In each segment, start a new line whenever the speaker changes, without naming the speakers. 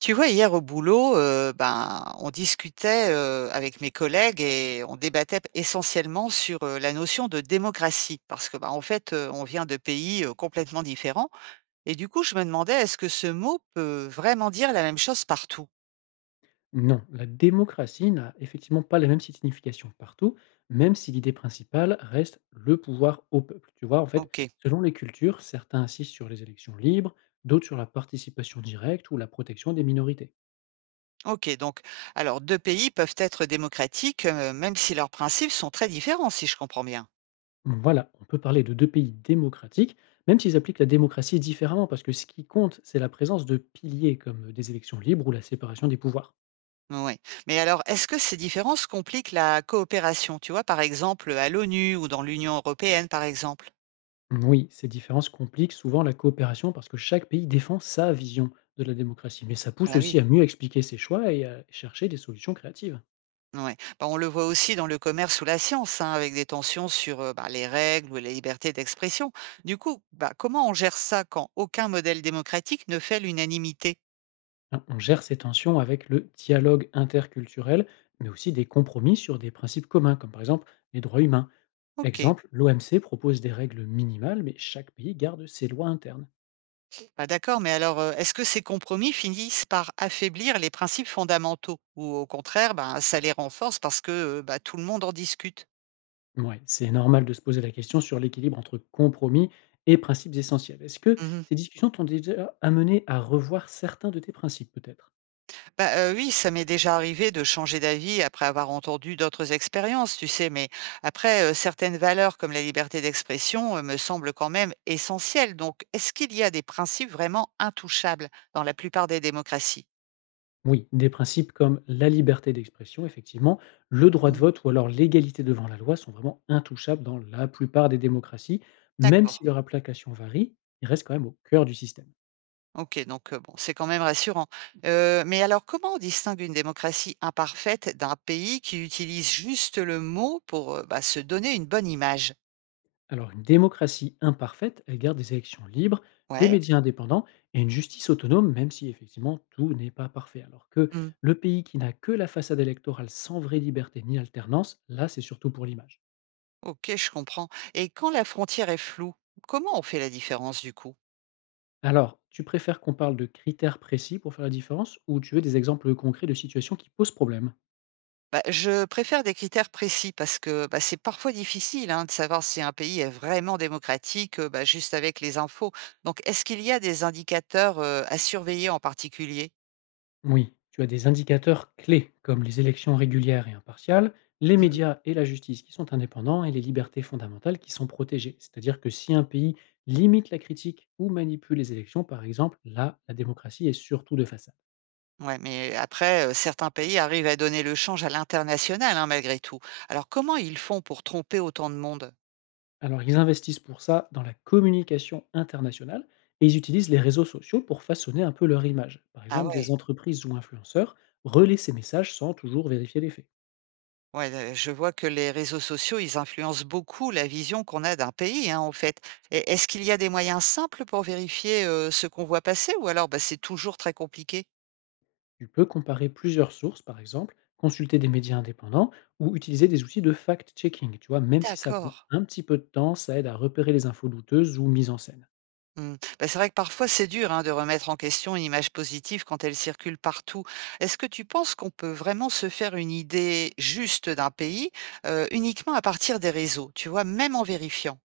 Tu vois, hier au boulot, on discutait avec mes collègues et on débattait essentiellement sur la notion de démocratie, parce que, on vient de pays complètement différents. Et du coup, je me demandais, est-ce que ce mot peut vraiment dire la même chose partout?
Non, la démocratie n'a effectivement pas la même signification partout, même si l'idée principale reste le pouvoir au peuple. Tu vois, en fait,
Ok,
selon les cultures, certains insistent sur les élections libres, d'autres sur la participation directe ou la protection des minorités.
ok. Donc, alors, deux pays peuvent être démocratiques, même si leurs principes sont très différents, si je comprends bien.
Voilà, on peut parler de deux pays démocratiques, même s'ils appliquent la démocratie différemment, parce que ce qui compte, c'est la présence de piliers comme des élections libres ou la séparation des pouvoirs.
Oui. Mais alors, est-ce que ces différences compliquent la coopération, tu vois, par exemple, à l'ONU ou dans l'Union européenne, par exemple?
Oui, ces différences compliquent souvent la coopération parce que chaque pays défend sa vision de la démocratie, mais ça pousse
Ah oui.
aussi à mieux expliquer ses choix et à chercher des solutions créatives.
Ouais. Bah, on le voit aussi dans le commerce ou la science, hein, avec des tensions sur bah, les règles ou la liberté d'expression. Du coup, bah, comment on gère ça quand aucun modèle démocratique ne fait l'unanimité.
Hein, on gère ces tensions avec le dialogue interculturel, mais aussi des compromis sur des principes communs, comme par exemple les droits humains.
Ok,
Exemple, l'OMC propose des règles minimales, mais chaque pays garde ses lois internes.
bah, d'accord, mais alors est-ce que ces compromis finissent par affaiblir les principes fondamentaux ou au contraire, bah, ça les renforce parce que bah, tout le monde en discute.
Ouais, c'est normal de se poser la question sur l'équilibre entre compromis et principes essentiels. Est-ce que ces discussions t'ont déjà amené à revoir certains de tes principes, peut-être?
Bah, oui, ça m'est déjà arrivé de changer d'avis après avoir entendu d'autres expériences, tu sais, mais après, certaines valeurs comme la liberté d'expression, me semblent quand même essentielles. Donc, est-ce qu'il y a des principes vraiment intouchables dans la plupart des démocraties?
Oui, des principes comme la liberté d'expression, effectivement, le droit de
Mmh.
vote ou alors l'égalité devant la loi sont vraiment intouchables dans la plupart des démocraties, même
D'accord.
si leur application varie, ils restent quand même au cœur du système.
OK, donc, bon, c'est quand même rassurant. Mais alors comment on distingue une démocratie imparfaite d'un pays qui utilise juste le mot pour, bah, se donner une bonne image?
Alors une démocratie imparfaite, elle garde des élections libres, des
Ouais.
médias indépendants et une justice autonome, même si effectivement tout n'est pas parfait. Alors que
Mmh.
le pays qui n'a que la façade électorale sans vraie liberté ni alternance, là c'est surtout pour l'image.
OK, je comprends. Et quand la frontière est floue, comment on fait la différence du coup?
Alors, tu préfères qu'on parle de critères précis pour faire la différence ou tu veux des exemples concrets de situations qui posent problème?
Bah, je préfère des critères précis parce que bah, c'est parfois difficile, hein, de savoir si un pays est vraiment démocratique, bah, juste avec les infos. Donc, est-ce qu'il y a des indicateurs à surveiller en particulier?
Oui, tu as des indicateurs clés comme les élections régulières et impartiales, les
Mhm.
médias et la justice qui sont indépendants et les libertés fondamentales qui sont protégées. C'est-à-dire que si un pays limite la critique ou manipule les élections, par exemple, là, la démocratie est surtout de façade.
Ouais, mais après, certains pays arrivent à donner le change à l'international, hein, malgré tout. Alors, comment ils font pour tromper autant de monde?
Alors, ils investissent pour ça dans la communication internationale et ils utilisent les réseaux sociaux pour façonner un peu leur image. Par
Ah
exemple, des
ouais.
entreprises ou influenceurs relaient ces messages sans toujours vérifier les faits.
Ouais, je vois que les réseaux sociaux, ils influencent beaucoup la vision qu'on a d'un pays, hein, en fait. Et est-ce qu'il y a des moyens simples pour vérifier, ce qu'on voit passer ou alors, bah, c'est toujours très compliqué?
Tu peux comparer plusieurs sources, par exemple, consulter des médias indépendants ou utiliser des outils de fact-checking. Tu vois, même si ça
D'accord.
prend un petit peu de temps, ça aide à repérer les infos douteuses ou mises en scène.
Mmh. Bah, c'est vrai que parfois c'est dur, hein, de remettre en question une image positive quand elle circule partout. Est-ce que tu penses qu'on peut vraiment se faire une idée juste d'un pays, uniquement à partir des réseaux, tu vois, même en vérifiant?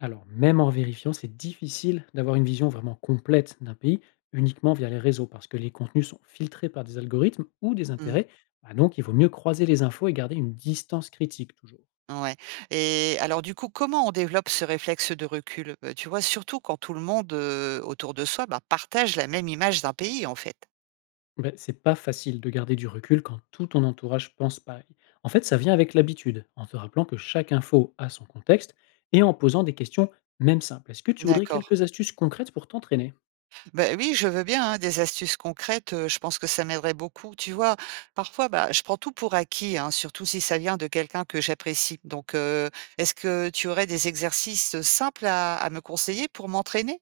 Alors, même en vérifiant, c'est difficile d'avoir une vision vraiment complète d'un pays uniquement via les réseaux parce que les contenus sont filtrés par des algorithmes ou des
Mmh.
intérêts. Bah donc, il vaut mieux croiser les infos et garder une distance critique toujours.
Ouais, et alors du coup, comment on développe ce réflexe de recul? Tu vois, surtout quand tout le monde, autour de soi, bah, partage la même image d'un pays, en fait?
Ben, c'est pas facile de garder du recul quand tout ton entourage pense pareil. En fait, ça vient avec l'habitude, en te rappelant que chaque info a son contexte et en posant des questions même simples. Est-ce que tu voudrais
D'accord.
quelques astuces concrètes pour t'entraîner?
Ben oui, je veux bien, hein, des astuces concrètes, je pense que ça m'aiderait beaucoup. Tu vois, parfois, bah, je prends tout pour acquis, hein, surtout si ça vient de quelqu'un que j'apprécie. Donc, est-ce que tu aurais des exercices, simples à me conseiller pour m'entraîner?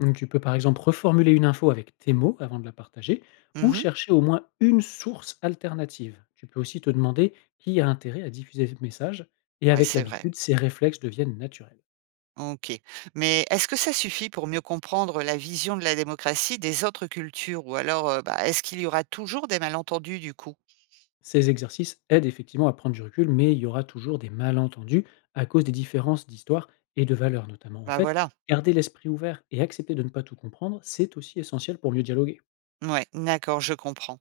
Mmh, tu peux par exemple reformuler une info avec tes mots avant de la partager ou
Mmh.
chercher au moins une source alternative. Tu peux aussi te demander qui a intérêt à diffuser ce message, et
Ouais,
avec
c'est vrai.
l'habitude, ces réflexes deviennent naturels.
OK. Mais est-ce que ça suffit pour mieux comprendre la vision de la démocratie des autres cultures? Ou alors, bah, est-ce qu'il y aura toujours des malentendus du coup?
Ces exercices aident effectivement à prendre du recul, mais il y aura toujours des malentendus à cause des différences d'histoire et de valeurs notamment. En
Bah,
fait,
voilà.
garder l'esprit ouvert et accepter de ne pas tout comprendre, c'est aussi essentiel pour mieux dialoguer.
Ouais, d'accord, je comprends.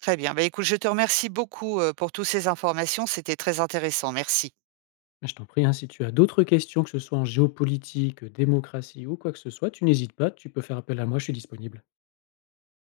Très bien. Bah, écoute, je te remercie beaucoup, pour toutes ces informations, c'était très intéressant. Merci.
Bah, je t'en prie, hein, si tu as d'autres questions, que ce soit en géopolitique, démocratie ou quoi que ce soit, tu n'hésites pas, tu peux faire appel à moi, je suis disponible.